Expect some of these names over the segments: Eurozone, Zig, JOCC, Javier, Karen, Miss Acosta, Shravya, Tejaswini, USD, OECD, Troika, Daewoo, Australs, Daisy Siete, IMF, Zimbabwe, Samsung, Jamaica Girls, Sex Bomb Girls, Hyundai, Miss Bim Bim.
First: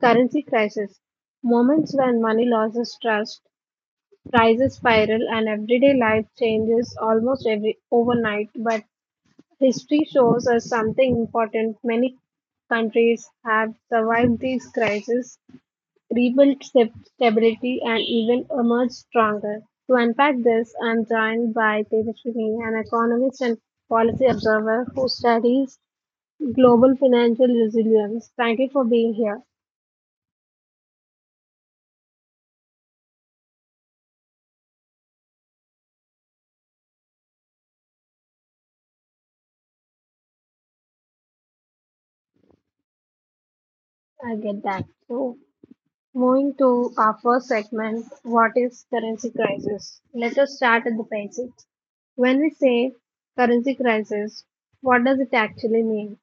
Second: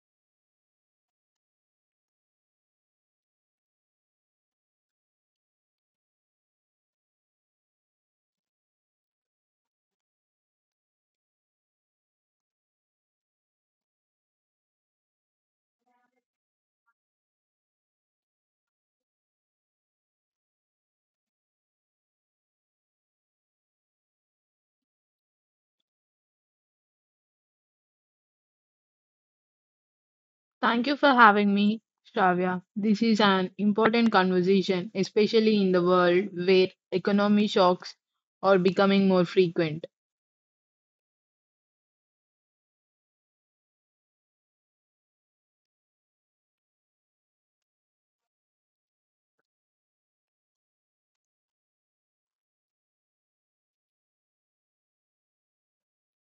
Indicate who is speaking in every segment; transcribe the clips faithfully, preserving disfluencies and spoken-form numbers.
Speaker 1: Currency crisis. Moments when money loses trust, prices spiral, and everyday life changes almost every overnight, but history shows us something important. Many countries have survived these crises, rebuild sta- stability, and even emerge stronger. To unpack this, I'm joined by Tejaswini, an economist and policy observer who studies global financial resilience. Thank you for being here.
Speaker 2: Thank you for having me, Shravya. This is an important conversation, especially in the world where economic shocks are becoming more frequent.
Speaker 1: I get that. So, moving to our first segment, what is currency crisis? Let us start at the basics. When we say currency crisis, what does it actually mean?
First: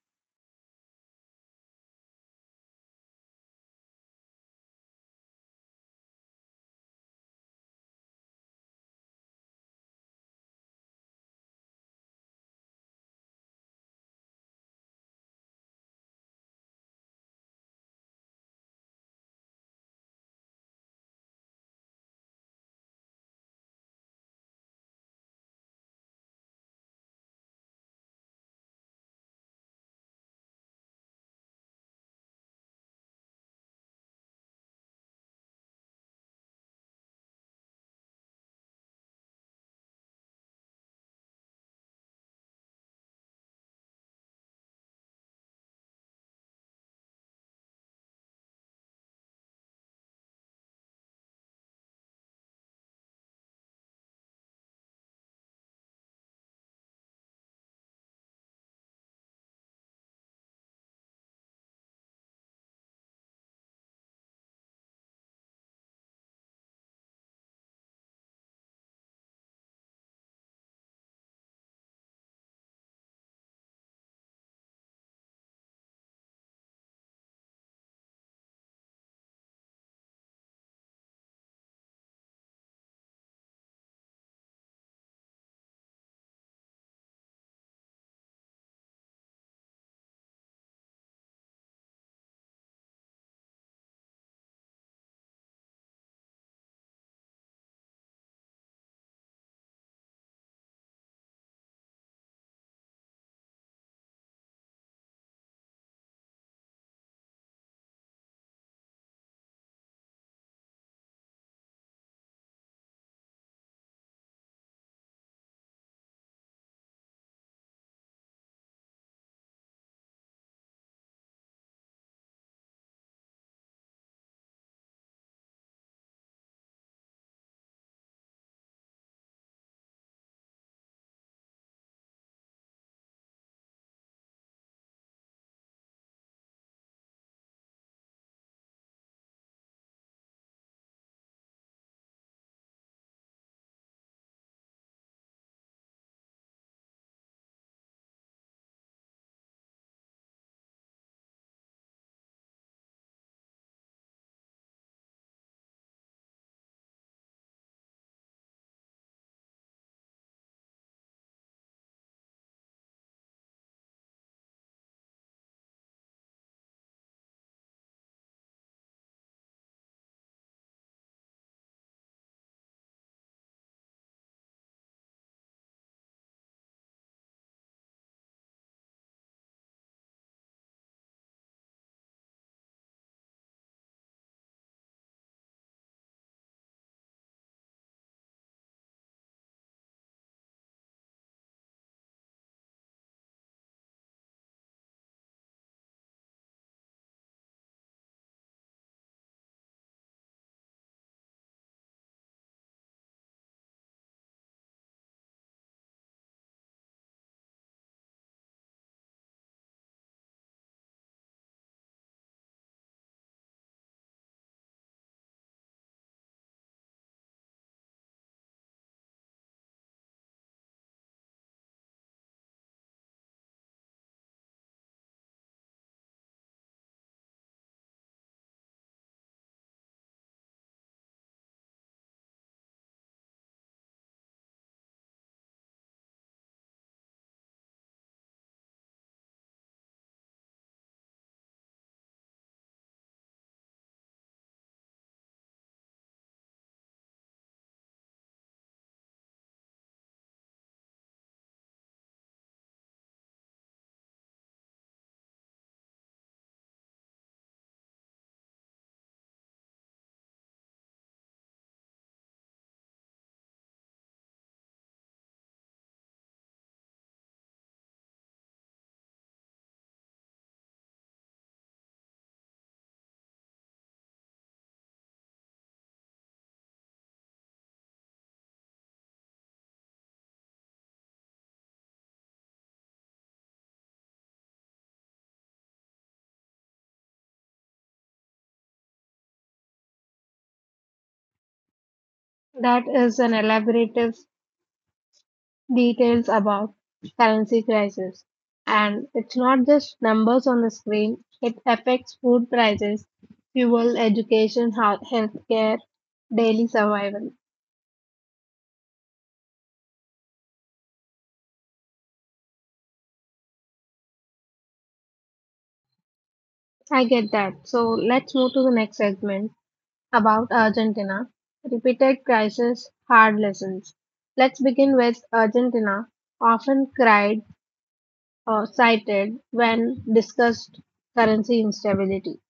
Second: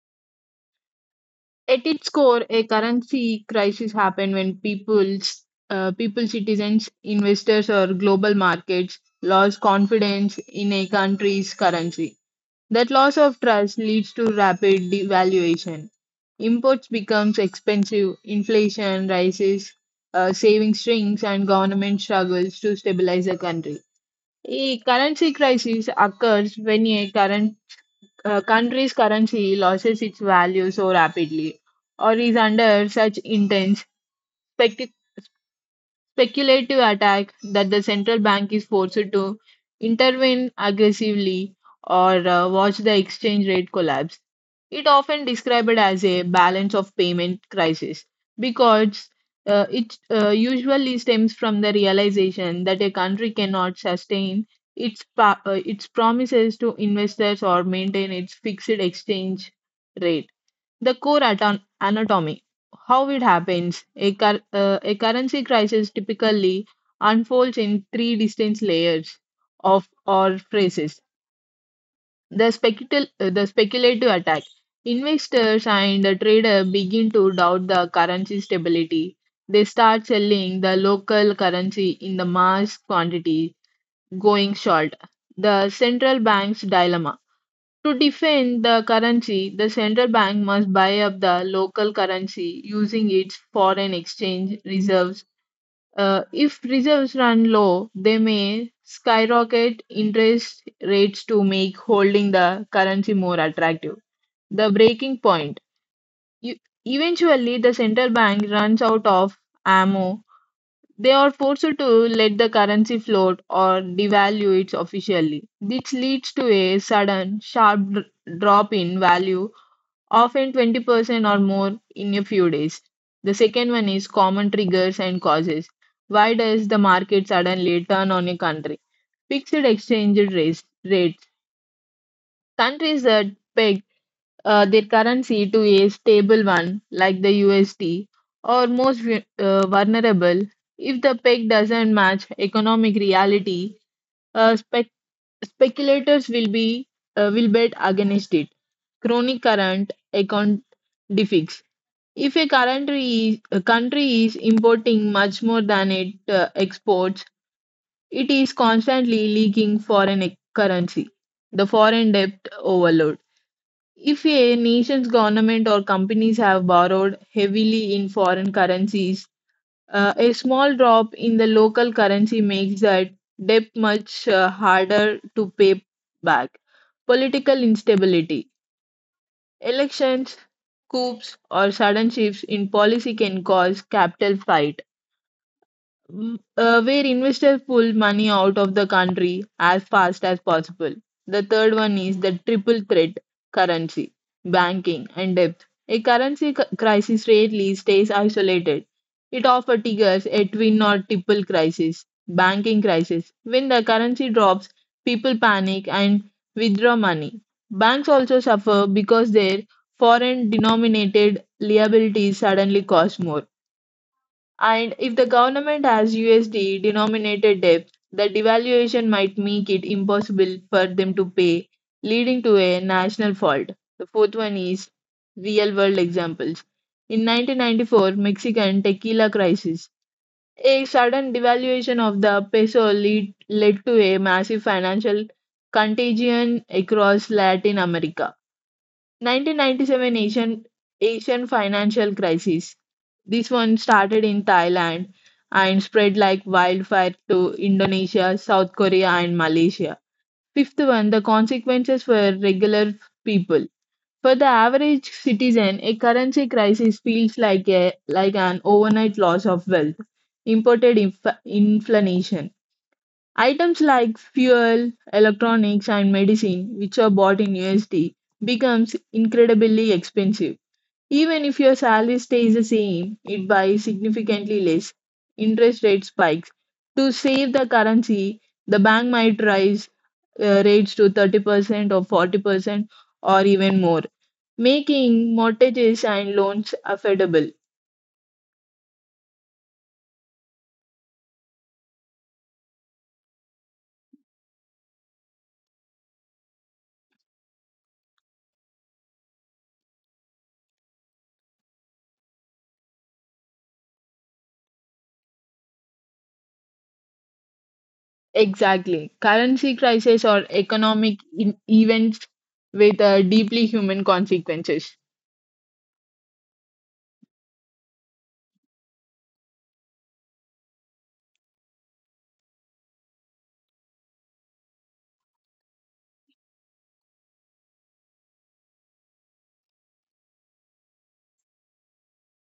Speaker 2: At its core, a currency crisis happens when people's, uh, people, citizens, investors, or global markets lose confidence in a country's currency. That loss of trust leads to rapid devaluation. Imports becomes expensive, inflation rises, uh, savings shrinks, and government struggles to stabilize the country. A currency crisis occurs when a current uh, country's currency loses its value so rapidly, or is under such intense spec- speculative attack that the central bank is forced to intervene aggressively or uh, watch the exchange rate collapse. It often described as a balance of payment crisis because uh, it uh, usually stems from the realization that a country cannot sustain its pa- uh, its promises to investors or maintain its fixed exchange rate. The core aton- anatomy, how it happens, a, cur- uh, a currency crisis typically unfolds in three distinct layers of or phases the, speculative, the speculative attack. Investors and the trader begin to doubt the currency stability. They start selling the local currency in the mass quantity, going short. The central bank's dilemma. To defend the currency, the central bank must buy up the local currency using its foreign exchange reserves. Uh, if reserves run low, they may skyrocket interest rates to make holding the currency more attractive. The breaking point. You, Eventually, the central bank runs out of ammo. They are forced to let the currency float or devalue it officially. This leads to a sudden sharp dr- drop in value often twenty percent or more in a few days. The second one is common triggers and causes. Why does the market suddenly turn on a country? Fixed exchange rates. rates. Countries that peg uh, their currency to a stable one, like the U S D, are most vu- uh, vulnerable. If the peg doesn't match economic reality, uh, spec- speculators will be uh, will bet against it. Chronic current account defix. If a country is, a country is importing much more than it uh, exports, it is constantly leaking foreign e- currency, the foreign debt overload. If a nation's government or companies have borrowed heavily in foreign currencies, uh, a small drop in the local currency makes that debt much uh, harder to pay back. Political instability. Elections, coups, or sudden shifts in policy can cause capital flight. Mm, uh, where investors pull money out of the country as fast as possible. The third one is the triple threat currency, banking, and debt. A currency c- crisis rarely stays isolated. It often triggers a twin or triple crisis, banking crisis. When the currency drops, people panic and withdraw money. Banks also suffer because their foreign denominated liabilities suddenly cost more. And if the government has U S D denominated debt, the devaluation might make it impossible for them to pay, leading to a national fault. The fourth one is real world examples. In nineteen ninety-four Mexican tequila crisis, a sudden devaluation of the peso lead, led to a massive financial contagion across Latin America. nineteen ninety-seven Asian Asian financial crisis. This one started in Thailand and spread like wildfire to Indonesia, South Korea, and Malaysia. Fifth one, the consequences for regular people. For the average citizen, a currency crisis feels like a like an overnight loss of wealth, imported inf- inflation, items like fuel, electronics, and medicine, which are bought in U S D, becomes incredibly expensive. Even if your salary stays the same, it buys significantly less. Interest rate spikes. To save the currency, the bank might raise uh, rates to thirty percent or forty percent or even more, making mortgages and loans affordable.
Speaker 1: That is an elaborative details about currency crisis. And it's not just numbers on the screen, it affects food prices, fuel, education, health, healthcare, daily survival.
Speaker 2: Exactly. Currency crisis or economic in- events with uh, deeply human consequences.
Speaker 1: I get that. So let's move to the next segment about Argentina. Repeated crisis, hard lessons. Let's begin with Argentina, often cried or cited when discussed currency instability.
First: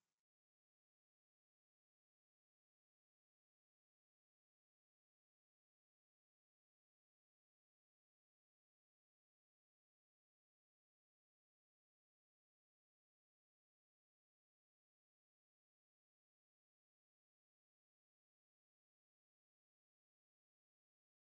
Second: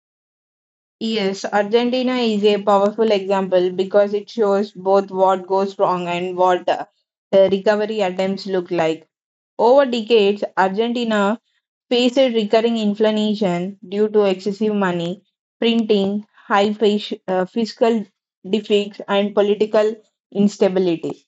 Speaker 2: Yes, Argentina is a powerful example because it shows both what goes wrong and what uh, the recovery attempts look like. Over decades, Argentina faced recurring inflation due to excessive money printing, high fish, uh, fiscal deficits, and political instability.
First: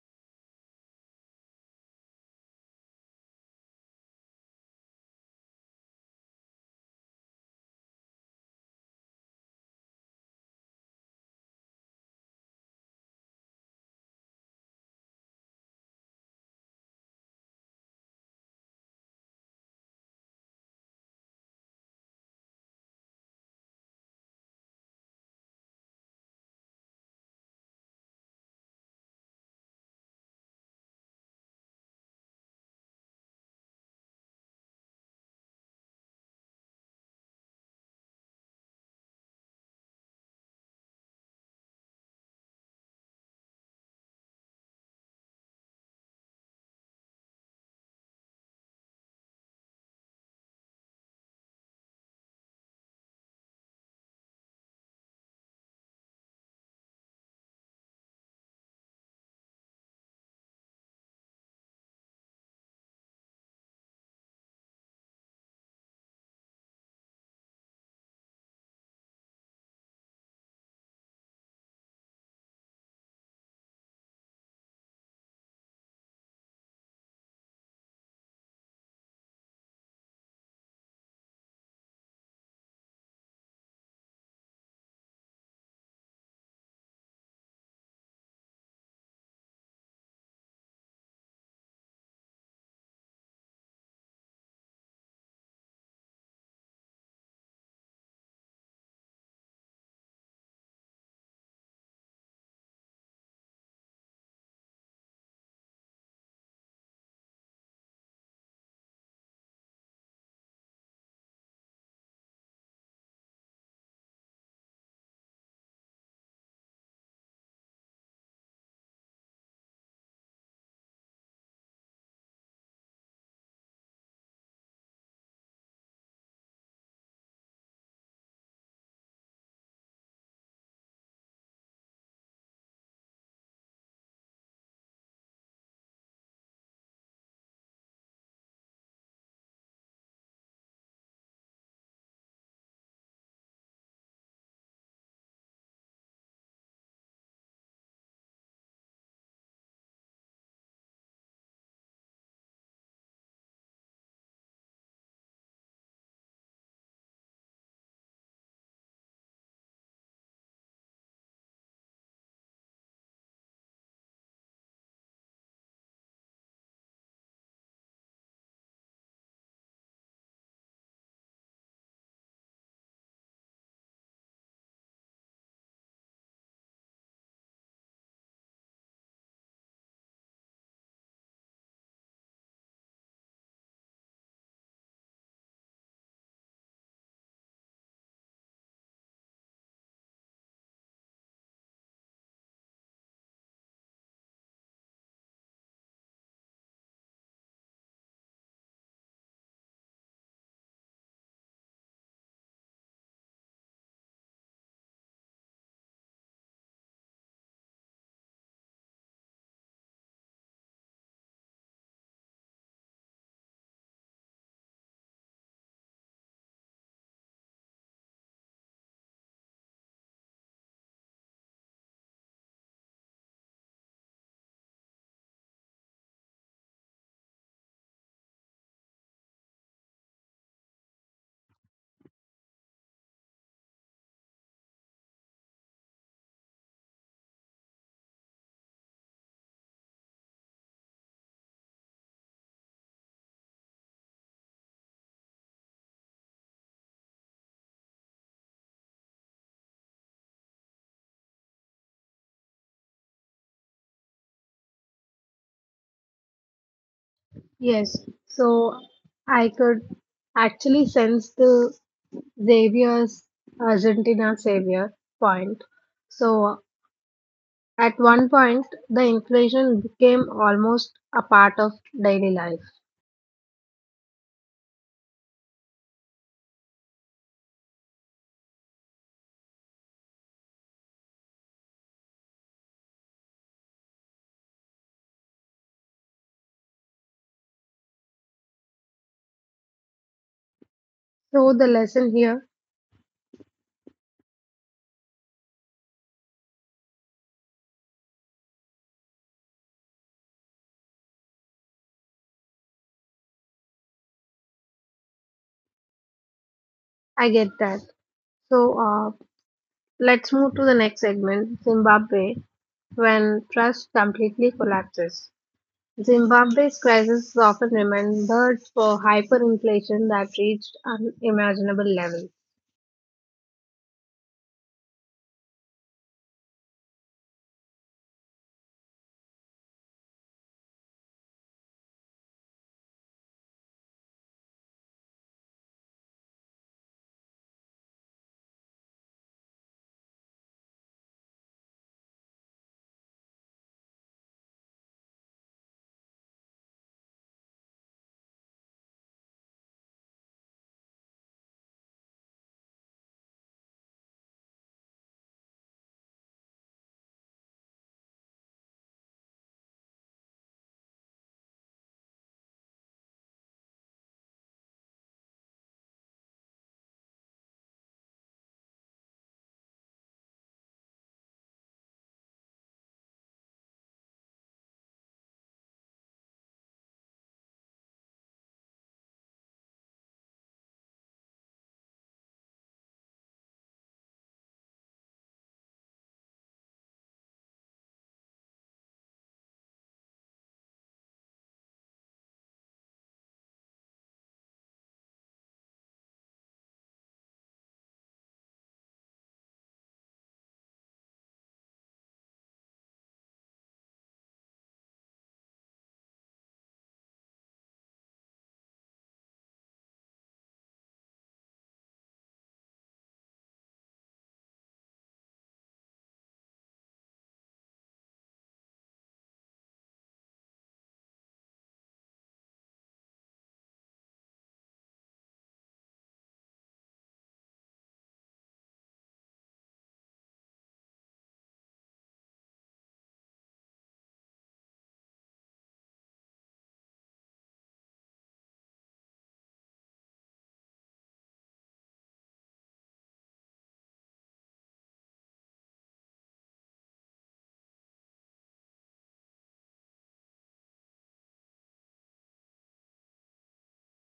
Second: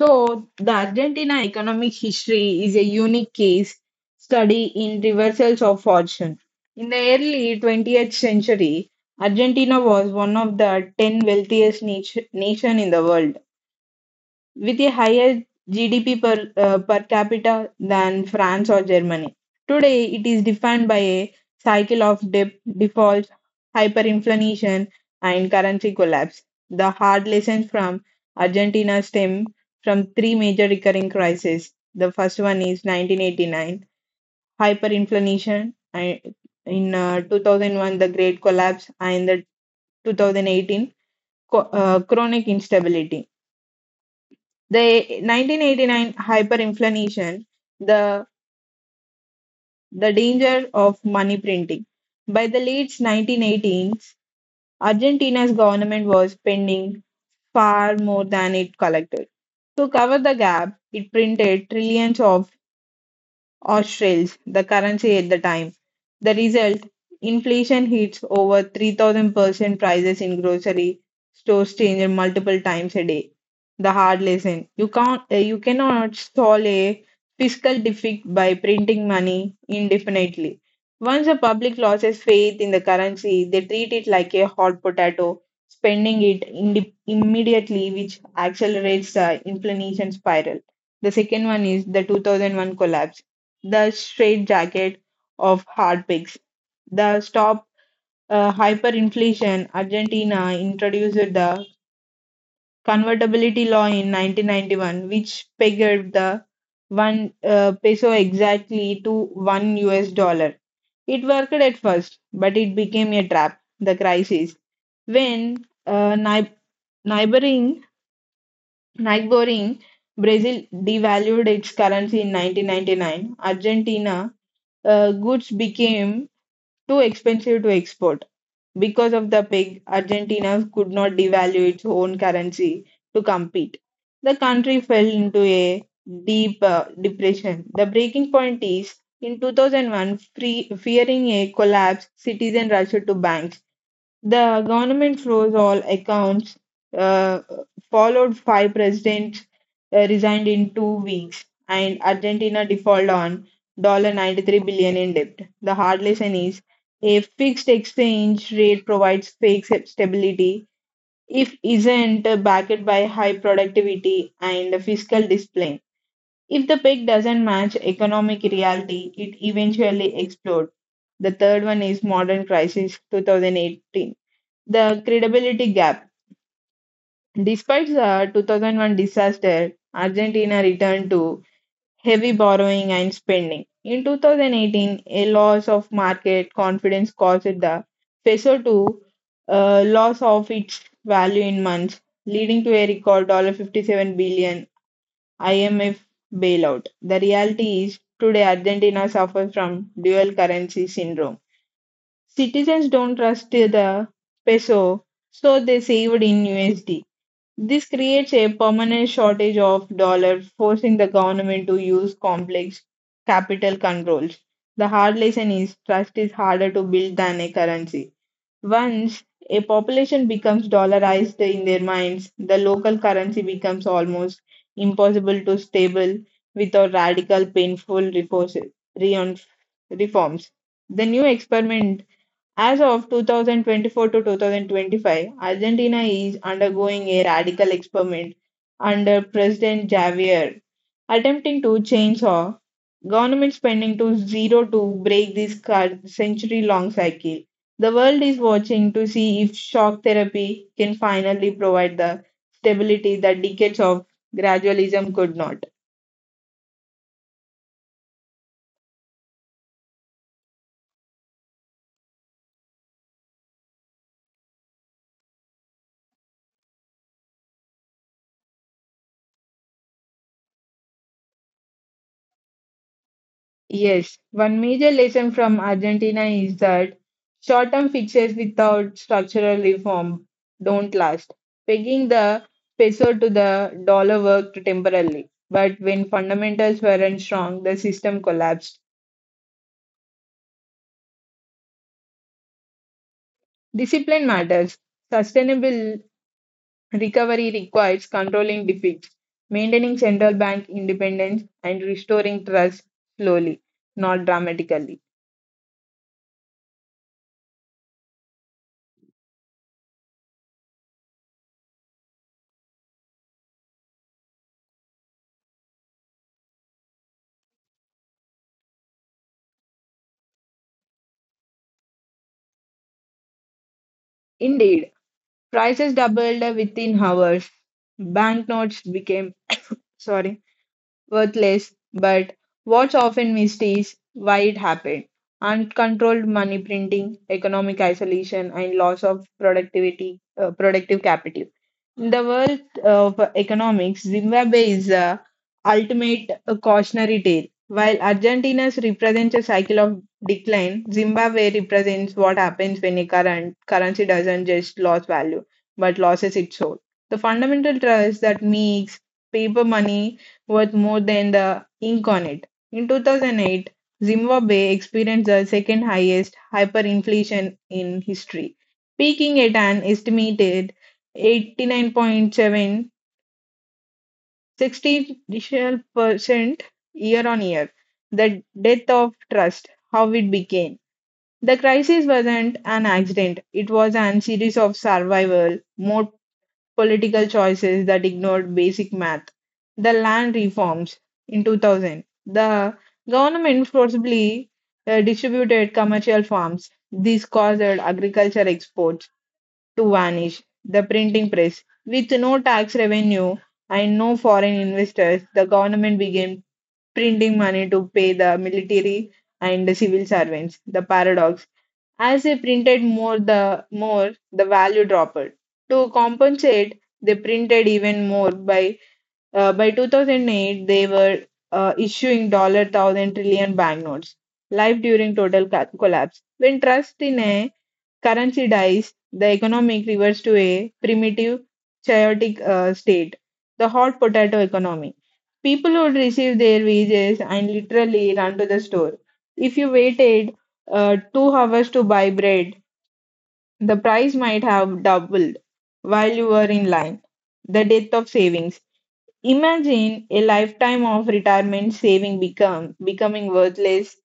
Speaker 2: So, the Argentina economic history is a unique case study in reversals of fortune. In the early twentieth century, Argentina was one of the ten wealthiest nation nations in the world with a higher G D P per, uh, per capita than France or Germany. Today, it is defined by a cycle of dip, default, hyperinflation, and currency collapse. The hard lessons from Argentina stem from three major recurring crises. The first one is nineteen eighty-nine, hyperinflation, and in uh, two thousand one, the Great Collapse, and the two thousand eighteen, co- uh, chronic instability. The nineteen eighty-nine hyperinflation, the, the danger of money printing. By the late nineteen eighteens, Argentina's government was spending far more than it collected. To cover the gap, it printed trillions of Australs, the currency at the time. The result, inflation hits over three thousand percent prices in grocery stores change multiple times a day. The hard lesson, you can't uh, you cannot solve a fiscal defect by printing money indefinitely. Once the public loses faith in the currency, they treat it like a hot potato, spending it indi- immediately, which accelerates the inflation spiral. The second one is the two thousand one collapse the straitjacket of hard hardpigs. The stop uh, hyperinflation, Argentina introduced the convertibility law in nineteen ninety-one, which pegged the one uh, peso exactly to one U S dollar. It worked at first, but it became a trap. The crisis when uh, ni- neighboring neighboring Brazil devalued its currency in nineteen ninety-nine, Argentina uh, goods became too expensive to export. Because of the peg, Argentina could not devalue its own currency to compete. The country fell into a deep uh, depression. The breaking point is in two thousand one, free, fearing a collapse, citizens rushed to banks. The government froze all accounts, uh, followed five presidents uh, resigned in two weeks, and Argentina defaulted on ninety-three billion dollars in debt. The hard lesson is a fixed exchange rate provides fake stability if isn't backed by high productivity and fiscal discipline. If the peg doesn't match economic reality, it eventually explodes. The third one is modern crisis twenty eighteen. The credibility gap. Despite the two thousand one disaster, Argentina returned to heavy borrowing and spending. In two thousand eighteen, a loss of market confidence caused the peso to uh, loss of its value in months, leading to a record fifty-seven dollars I M F bailout. The reality is today Argentina suffers from dual currency syndrome. Citizens don't trust the peso, so they saved in U S D. This creates a permanent shortage of dollar, forcing the government to use complex capital controls. The hard lesson is trust is harder to build than a currency. Once a population becomes dollarized in their minds, the local currency becomes almost impossible to stable without radical, painful reforces- reon- reforms. The new experiment as of two thousand twenty-four to two thousand twenty-five, Argentina is undergoing a radical experiment under President Javier, attempting to chainsaw government spending to zero to break this century long cycle. The world is watching to see if shock therapy can finally provide the stability that decades of gradualism could not.
Speaker 1: Yes, so I could actually sense the Xavier's Argentina Xavier point. So at one point, the inflation became almost a part of daily life.
Speaker 2: Yes, one major lesson from Argentina is that short term fixes without structural reform don't last. Pegging the peso to the dollar worked temporarily, but when fundamentals weren't strong, the system collapsed.
Speaker 1: So the lesson here,
Speaker 2: Discipline matters. Sustainable recovery requires controlling deficits, maintaining central bank independence, and restoring trust slowly, not dramatically.
Speaker 1: I get that. So uh, let's move to the next segment, Zimbabwe, when trust completely collapses. Zimbabwe's crisis is often remembered for hyperinflation that reached unimaginable levels.
Speaker 2: Indeed, prices doubled within hours. Banknotes became sorry worthless, but what's often missed is why it happened. Uncontrolled money printing, economic isolation, and loss of productivity, uh, productive capital. In the world of economics, Zimbabwe is a ultimate uh, cautionary tale. While Argentina's represents a cycle of decline, Zimbabwe represents what happens when a current currency doesn't just lose value, but loses its soul. The fundamental trust that makes paper money worth more than the ink on it. In two thousand eight, Zimbabwe experienced the second highest hyperinflation in history, peaking at an estimated eighty-nine thousand seven hundred sixty percent year on year. The death of trust, how it became. The crisis wasn't an accident, it was an series of survival, more political choices that ignored basic math, the land reforms in two thousand, the government forcibly uh, distributed commercial farms. This caused agriculture exports to vanish, the printing press. With no tax revenue and no foreign investors, the government began printing money to pay the military and the civil servants. The paradox as they printed more the more the value dropped. To compensate, they printed even more. By uh, by two thousand eight, they were uh, issuing dollar thousand trillion banknotes. Life during total ca- collapse. When trust in a currency dies, the economic reverts to a primitive, chaotic uh, state, the hot potato economy. People would receive their wages and literally run to the store. If you waited uh, two hours to buy bread, the price might have doubled while you were in line. The death of savings. Imagine a lifetime of retirement saving become becoming worthless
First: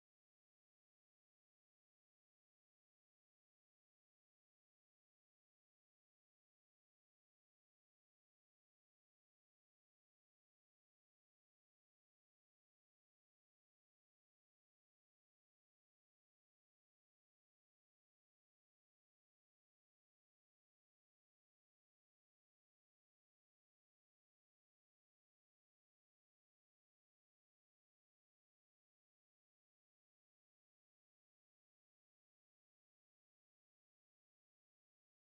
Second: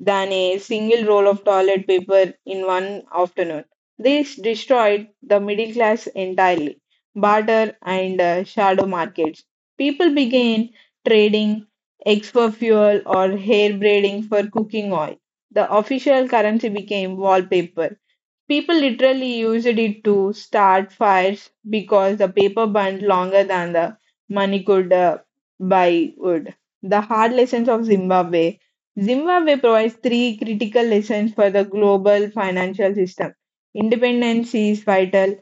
Speaker 2: than a single roll of toilet paper in one afternoon. This destroyed the middle class entirely. Barter and uh, shadow markets. People began trading eggs for fuel or hair braiding for cooking oil. The official currency became wallpaper. People literally used it to start fires because the paper burned longer than the money could uh, buy wood. The hard lessons of Zimbabwe. Zimbabwe provides three critical lessons for the global financial system. Independence is vital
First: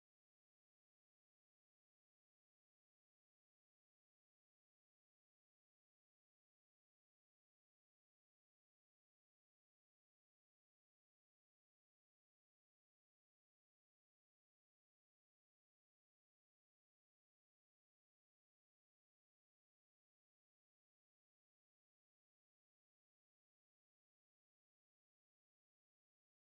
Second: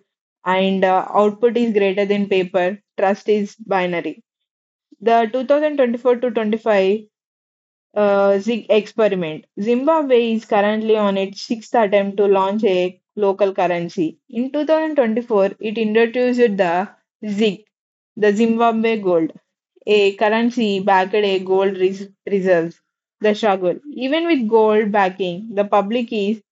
Speaker 2: and uh, output is greater than paper. Trust is binary. The twenty twenty-four to twenty-five uh, Zig experiment. Zimbabwe is currently on its sixth attempt to launch a local currency. In two thousand twenty-four, it introduced the Zig, the Zimbabwe gold, a currency backed by gold res- reserves. The struggle. Even with gold backing, the public is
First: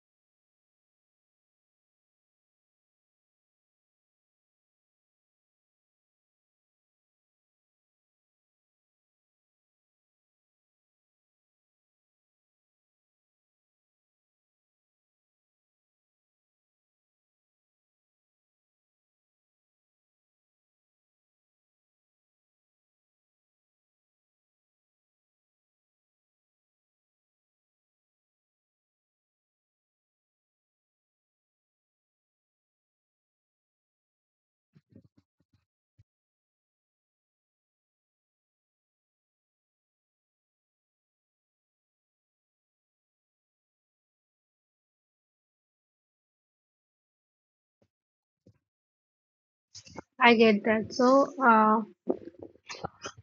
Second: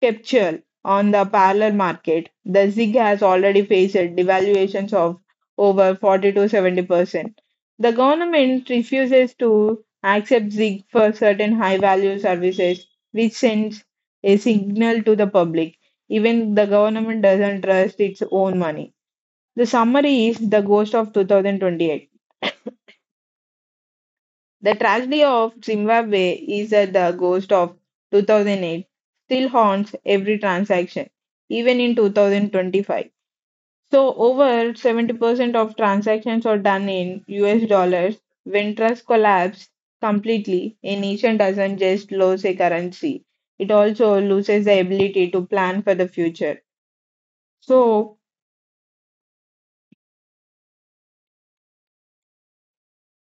Speaker 2: capture on the parallel market, the ZIG has already faced devaluations of over forty to seventy percent. The government refuses to accept ZIG for certain high value services, which sends a signal to the public. Even the government doesn't trust its own money. The summary is the ghost of two thousand twenty-eight. The tragedy of Zimbabwe is that the ghost of two thousand eight still haunts every transaction, even in two thousand twenty-five. So, over seventy percent of transactions are done in U S dollars. When trust collapse completely, a nation doesn't just lose a currency, it also loses the ability to plan for the future. So,
Speaker 1: I get that. So, uh,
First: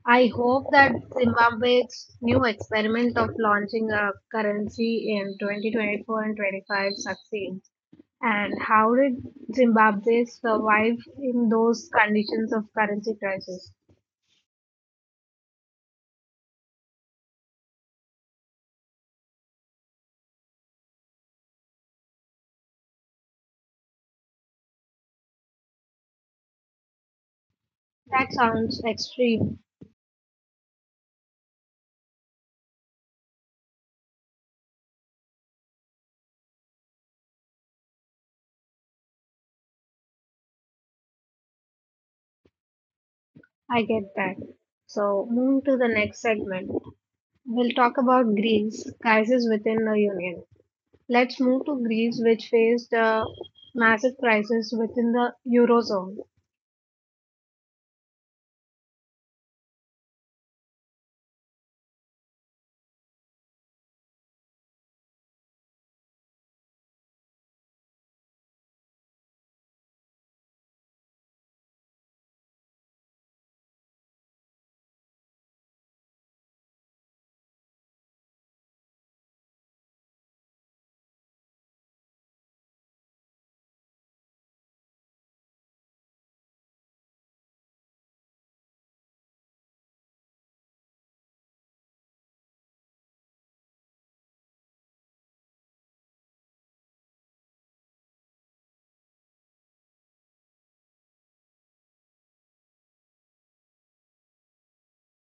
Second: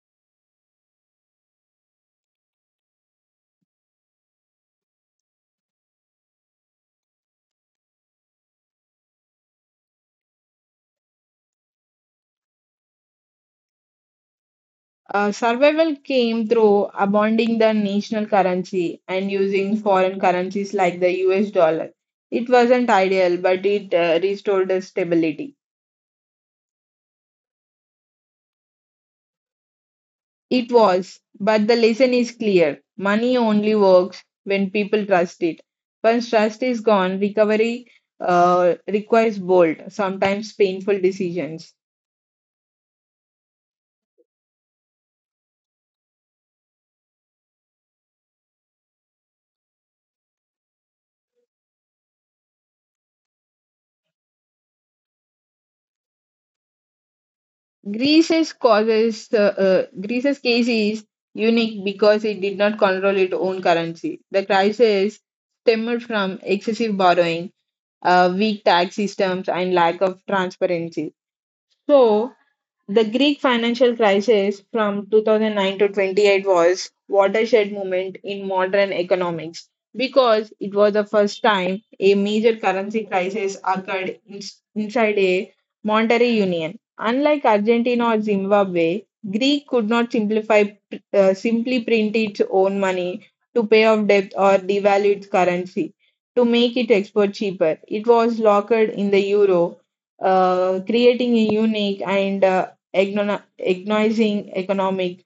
Speaker 1: I hope that Zimbabwe's new experiment of launching a currency in twenty twenty-four and twenty-five succeeds. And how did Zimbabwe survive in those conditions of currency crisis?
Speaker 2: uh, survival came through abounding the national currency and using foreign currencies like the U S dollar. It wasn't ideal, but it uh, restored the stability.
Speaker 1: That sounds extreme.
Speaker 2: It was, but the lesson is clear. Money only works when people trust it. Once trust is gone, recovery uh, requires bold, sometimes painful decisions.
Speaker 1: I get that. So, moving to the next segment, we'll talk about Greece, crisis within the Union. Let's move to Greece, which faced a massive crisis within the Eurozone.
Speaker 2: Greece's causes uh, uh, Greece's case is unique because it did not control its own currency. The crisis stemmed from excessive borrowing, uh, weak tax systems, and lack of transparency. So the Greek financial crisis from two thousand nine to twenty-eight was watershed moment in modern economics because it was the first time a major currency crisis occurred in, inside a monetary union. Unlike Argentina or Zimbabwe, Greek could not simplify uh, simply print its own money to pay off debt or devalue its currency to make its export cheaper. It was locked in the euro uh, creating a unique and uh, agno- agonizing economic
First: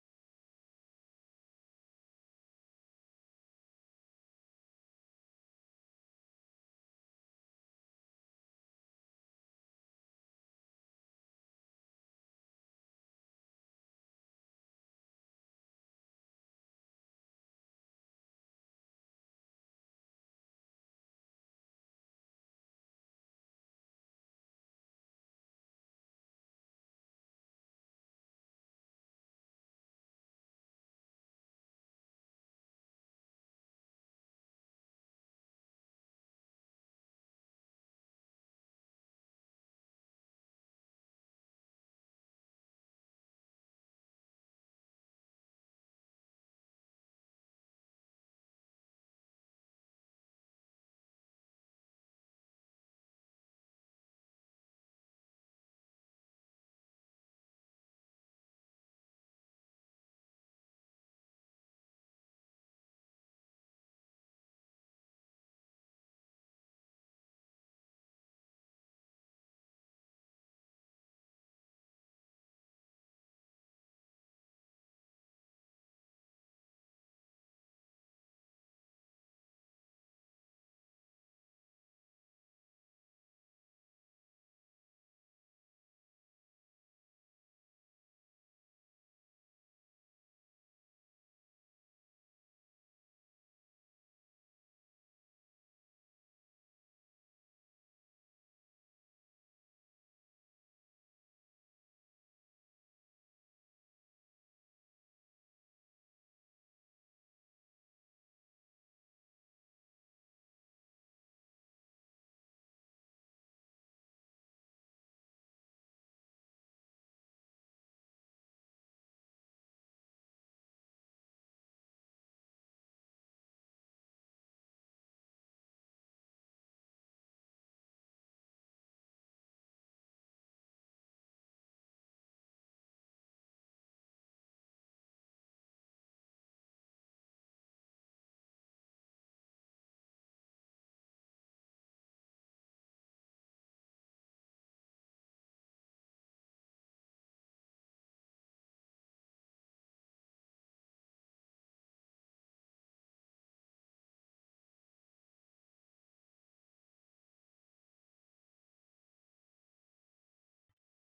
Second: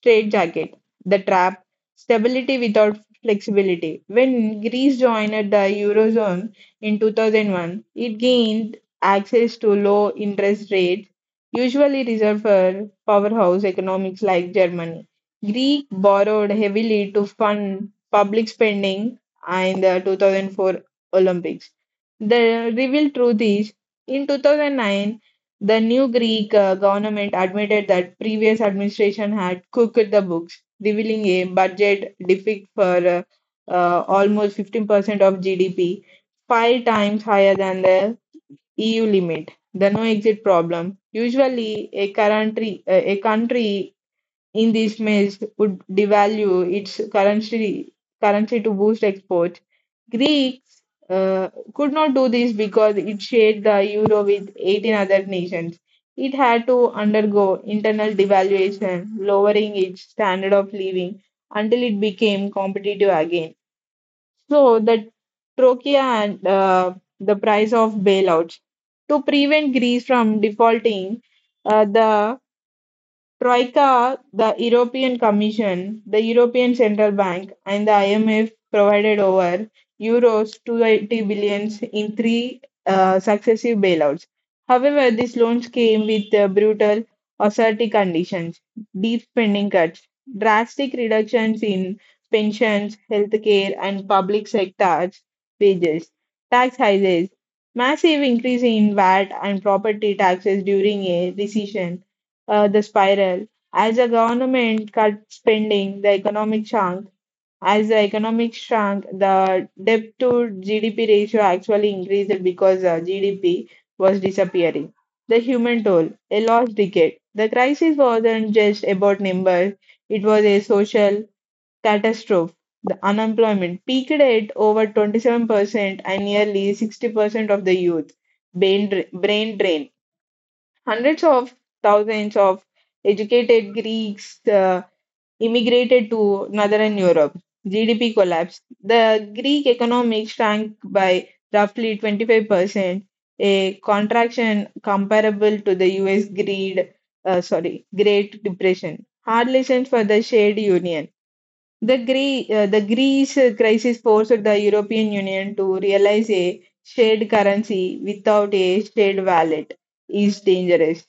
Speaker 2: straitjacket, the trap, stability without flexibility. When Greece joined the Eurozone in two thousand one, it gained access to low interest rates, usually reserved for powerhouse economies like Germany. Greece borrowed heavily to fund public spending in the two thousand four Olympics. The revealed truth is in two thousand nine, the new Greek uh, government admitted that previous administration had cooked the books, revealing a budget deficit for uh, uh, almost fifteen percent of G D P, five times higher than the E U limit. The no exit problem. Usually, a country uh, a country in this mess would devalue its currency currency to boost exports Greeks uh, could not do this because it shared the euro with eighteen other nations. It had to undergo internal devaluation, lowering its standard of living until it became competitive again. So the trochea and uh, the price of bailouts. To prevent Greece from defaulting, uh, the Troika, the European Commission, the European Central Bank, and the I M F provided over euros two hundred eighty billions in three uh, successive bailouts. However, these loans came with uh, brutal austerity conditions, deep spending cuts, drastic reductions in pensions, healthcare, and public sectors wages, tax hikes, massive increase in V A T and property taxes during a recession uh, the spiral. As the government cuts spending, the economic shrunk. As the economic shrunk, the debt to G D P ratio actually increased because uh, G D P was disappearing. The human toll, a lost decade. The crisis wasn't just about numbers, it was a social catastrophe. The unemployment peaked at over twenty-seven percent and nearly sixty percent of the youth brain, brain drain. Hundreds of thousands of educated Greeks uh, immigrated to northern Europe. G D P collapsed. The Greek economy shrank by roughly twenty-five percent, a contraction comparable to the U S greed, uh, sorry, Great Depression. Hard lessons for the shared union. The, Gre- uh, the Greece crisis forced the European Union to realize a shared currency without a shared wallet is dangerous.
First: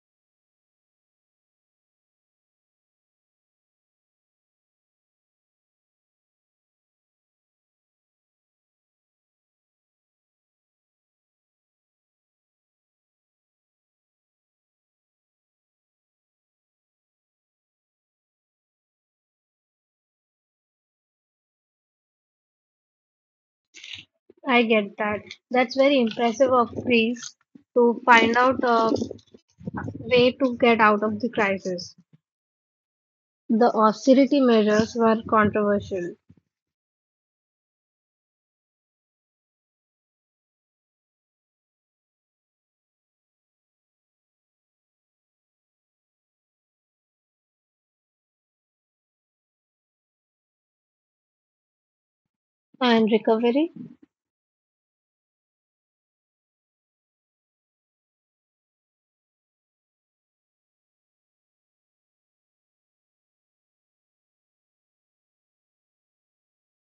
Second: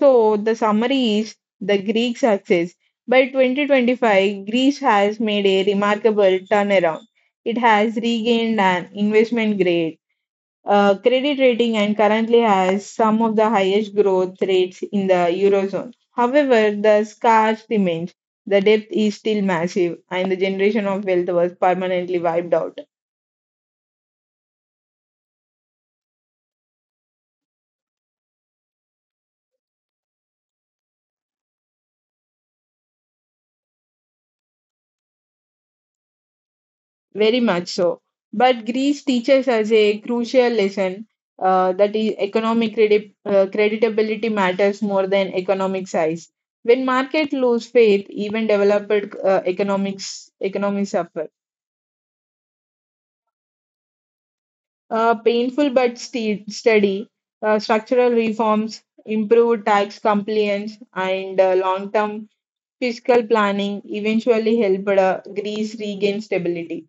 Speaker 2: So the summary is the Greek success. By twenty twenty-five, Greece has made a remarkable turnaround. It has regained an investment grade uh, credit rating and currently has some of the highest growth rates in the Eurozone. However, the scars remain. The depth is still massive, and the generation of wealth was permanently wiped out.
Speaker 1: I get that. That's very impressive of Greece to find out a way to get out of the crisis. The austerity measures were controversial.
Speaker 2: Very much so. But Greece teaches us a crucial lesson uh, that is economic credi- uh, creditability matters more than economic size. When market lose faith, even developed uh, economics economies suffer.
Speaker 1: And recovery?
Speaker 2: Uh, painful but ste- steady uh, structural reforms, improved tax compliance, and uh, long-term fiscal planning eventually helped uh, Greece regain stability.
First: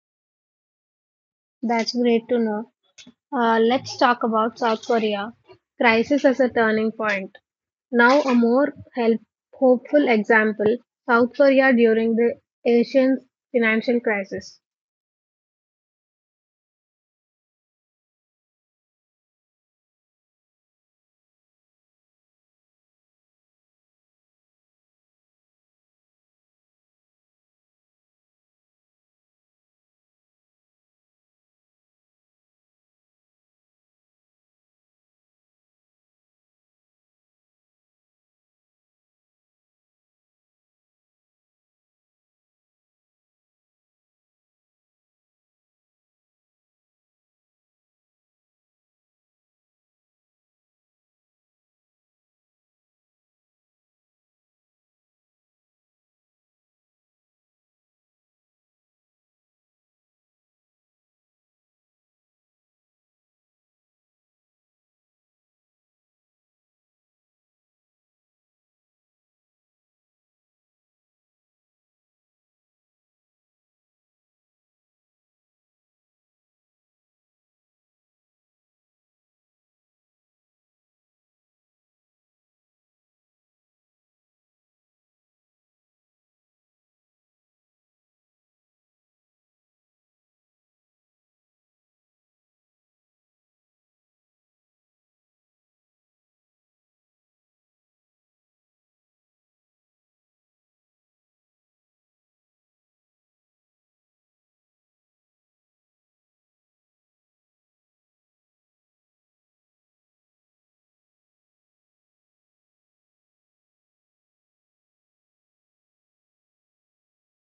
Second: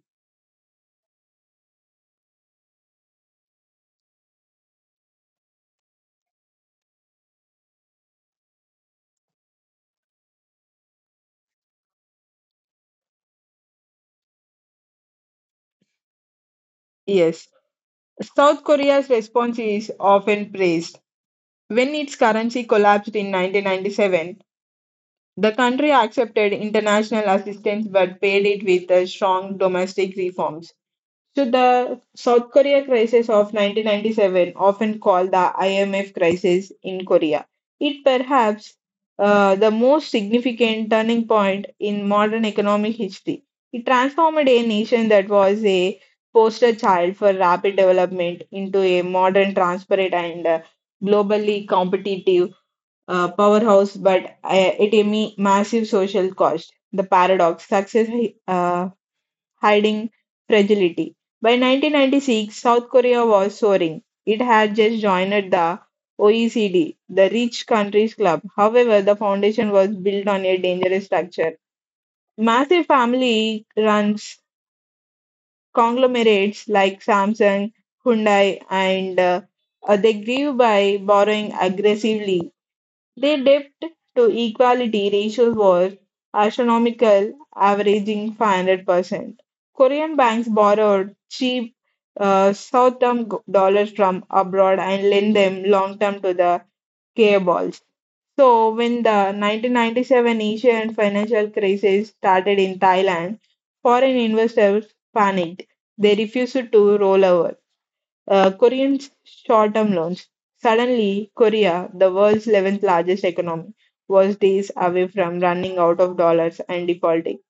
Speaker 1: That's great to know. Uh, let's talk about South Korea. Crisis as a turning point. Now, a more help, hopeful example, South Korea during the Asian financial crisis.
Speaker 2: Yes. South Korea's response is often praised. When its currency collapsed in nineteen ninety-seven, the country accepted international assistance but paid it with uh, strong domestic reforms. So, the South Korea crisis of nineteen ninety-seven, often called the I M F crisis in Korea, it perhaps uh, the most significant turning point in modern economic history. It transformed a nation that was a poster child for rapid development into a modern, transparent, and uh, globally competitive uh, powerhouse, but uh, it a me- massive social cost. The paradox success uh, hiding fragility. By nineteen ninety-six, South Korea was soaring. It had just joined the O E C D, the Rich Countries Club. However, the foundation was built on a dangerous structure. Massive family runs conglomerates like Samsung, Hyundai, and uh, uh, they grew by borrowing aggressively they dipped to equality ratio was astronomical, averaging five hundred percent. Korean banks borrowed cheap uh, short-term g- dollars from abroad and lent them long-term to the K balls. So when the nineteen ninety-seven Asian financial crisis started in Thailand, foreign investors panicked. They refused to roll over. Uh, Koreans' short term loans. Suddenly, Korea, the world's eleventh largest economy, was days away from running out of dollars and defaulting.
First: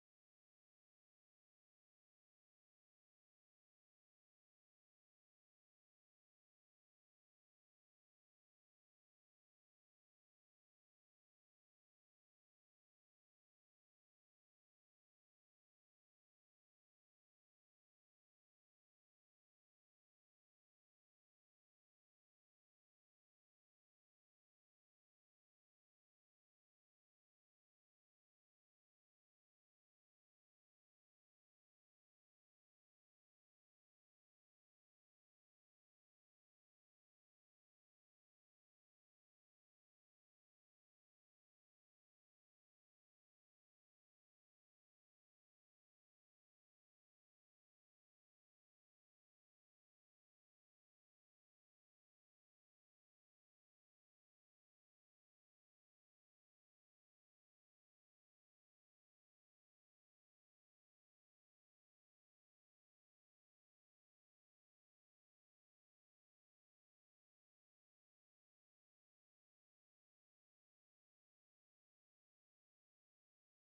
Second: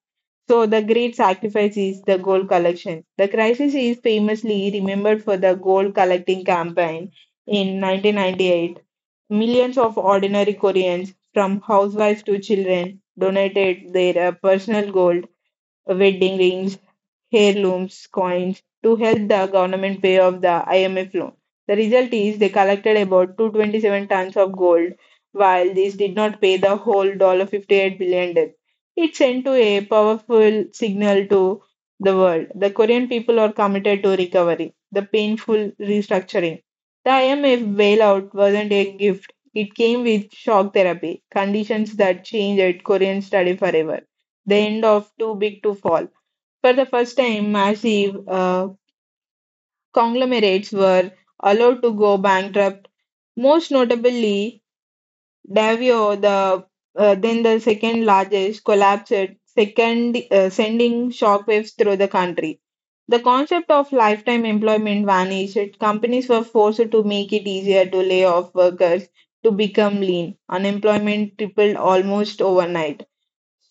Speaker 2: So, the great sacrifice is the gold collection. The crisis is famously remembered for the gold collecting campaign in nineteen ninety-eight. Millions of ordinary Koreans, from housewives to children, donated their uh, personal gold, wedding rings, heirlooms, coins to help the government pay off the I M F loan. The result is they collected about two hundred twenty-seven tons of gold, while this did not pay the whole fifty-eight billion dollars debt. It sent to a powerful signal to the world. The Korean people are committed to recovery, the painful restructuring. The I M F bailout wasn't a gift. It came with shock therapy, conditions that changed Korean study forever. The end of Too Big to Fall. For the first time, massive uh, conglomerates were allowed to go bankrupt, most notably Davio, the uh, then the second largest, collapsed, second, uh, sending shockwaves through the country. The concept of lifetime employment vanished. Companies were forced to make it easier to lay off workers to become lean. Unemployment tripled almost overnight.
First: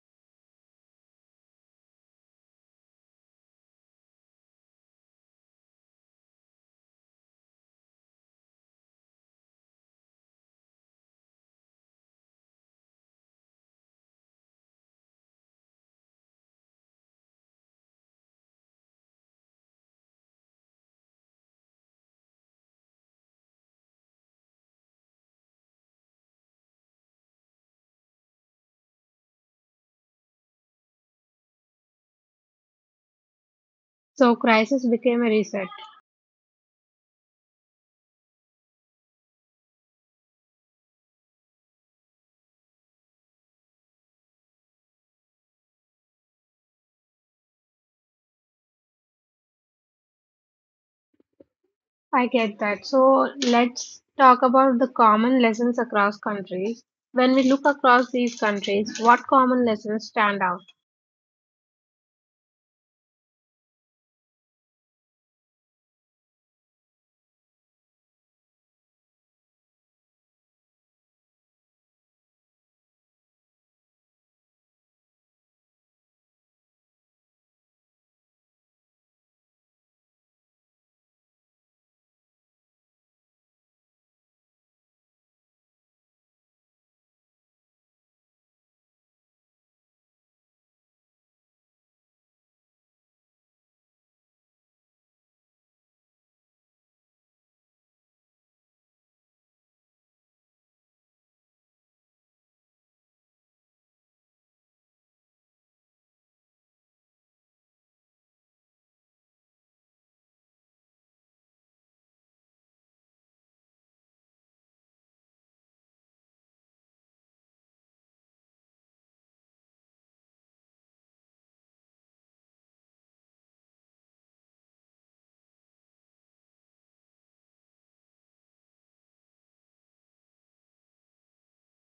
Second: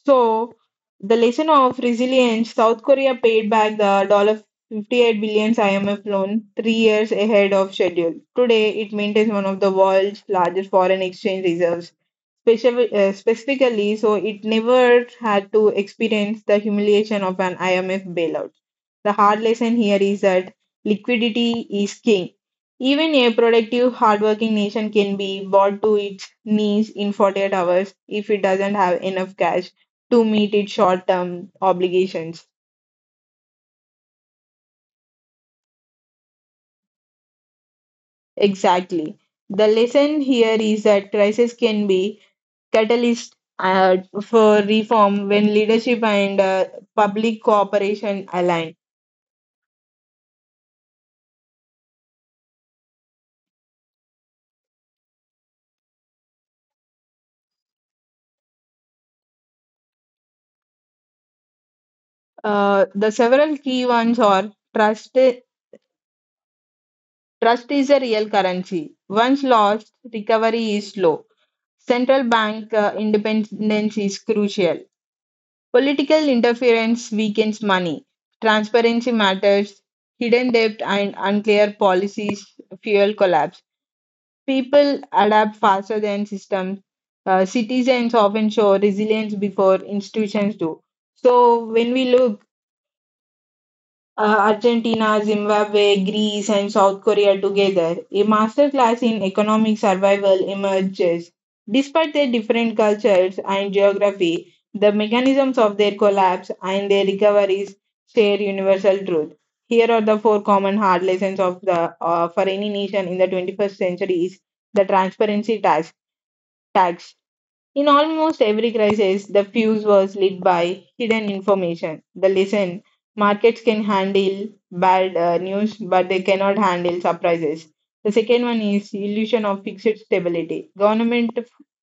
Speaker 2: So, the lesson of resilience South Korea paid back the dollar fifty-eight billion dollars I M F loan three years ahead of schedule. Today, it maintains one of the world's largest foreign exchange reserves. Specif- uh, specifically, so it never had to experience the humiliation of an I M F bailout. The hard lesson here is that liquidity is king. Even a productive, hardworking nation can be brought to its knees in forty-eight hours if it doesn't have enough cash to meet its short term obligations.
Speaker 1: So, crisis became a reset.
Speaker 2: Exactly. The lesson here is that crisis can be catalyst uh, for reform when leadership and uh, public cooperation align.
Speaker 1: I get that. So let's talk about the common lessons across countries. When we look across these countries, what common lessons stand out?
Speaker 2: Uh, the several key ones are trust. Trust is a real currency. Once lost, recovery is slow. Central bank uh, independence is crucial. Political interference weakens money. Transparency matters. Hidden debt and unclear policies fuel collapse. People adapt faster than systems. Uh, citizens often show resilience before institutions do. So when we look uh, Argentina, Zimbabwe, Greece, and South Korea together, a masterclass in economic survival emerges. Despite their different cultures and geography, the mechanisms of their collapse and their recoveries share universal truth. Here are the four common hard lessons of the uh, for any nation in the twenty-first century is the transparency task tags in almost every crisis, the fuse was lit by hidden information. The lesson markets can handle bad uh, news, but they cannot handle surprises. The second one is illusion of fixed stability. Government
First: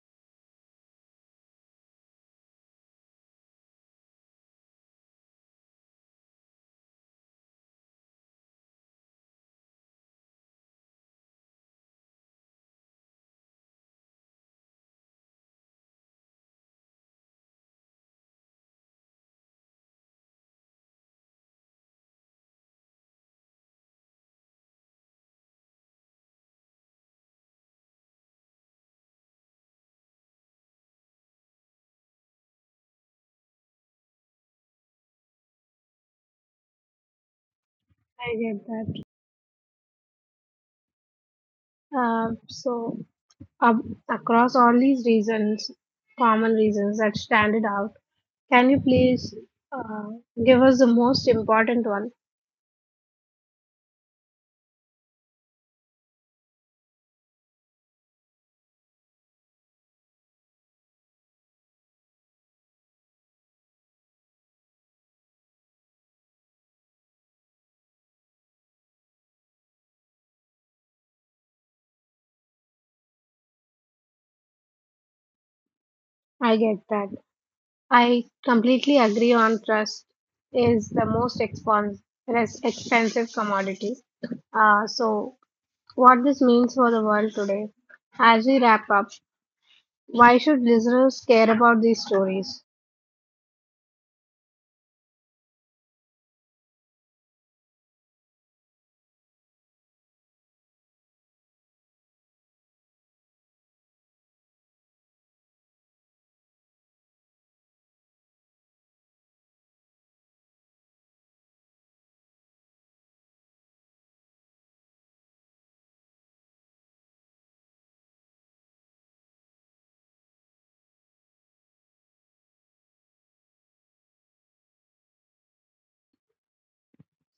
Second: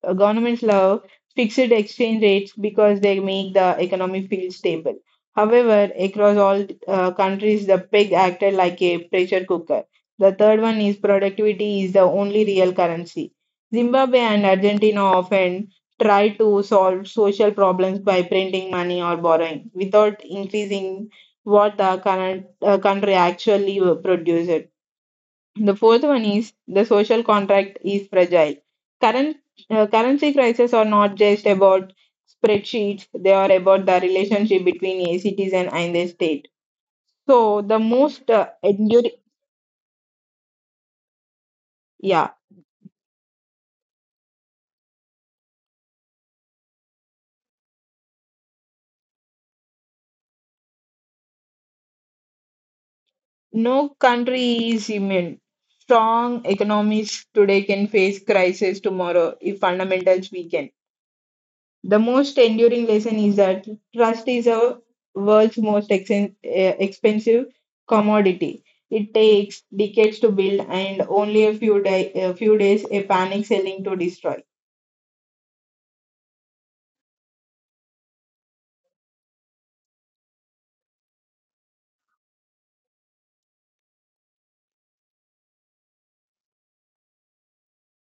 Speaker 2: uh, governments love fixed exchange rates because they make the economy feel stable. However, across all uh, countries, the peg acted like a pressure cooker. The third one is productivity is the only real currency. Zimbabwe and Argentina often try to solve social problems by printing money or borrowing without increasing what the current uh, country actually produces. The fourth one is the social contract is fragile. Current uh, currency crises are not just about spreadsheets; they are about the relationship between a citizen and the state. So the most
Speaker 1: I
Speaker 2: uh,
Speaker 1: get that.
Speaker 2: enduring, yeah,
Speaker 1: Uh, so ab- across all these reasons, common reasons that stand it out, can you please uh, give us the most important one?
Speaker 2: no country is immune. Strong economies today can face crisis tomorrow if fundamentals weaken. The most enduring lesson is that trust is our world's most exen- eh, expensive commodity. It takes decades to build and only a few, day, a few days a panic selling to destroy.
Speaker 1: I get that. I completely agree on trust is the most expons- less expensive commodity. Uh, so what this means for the world today. As we wrap up, why should listeners care about these stories?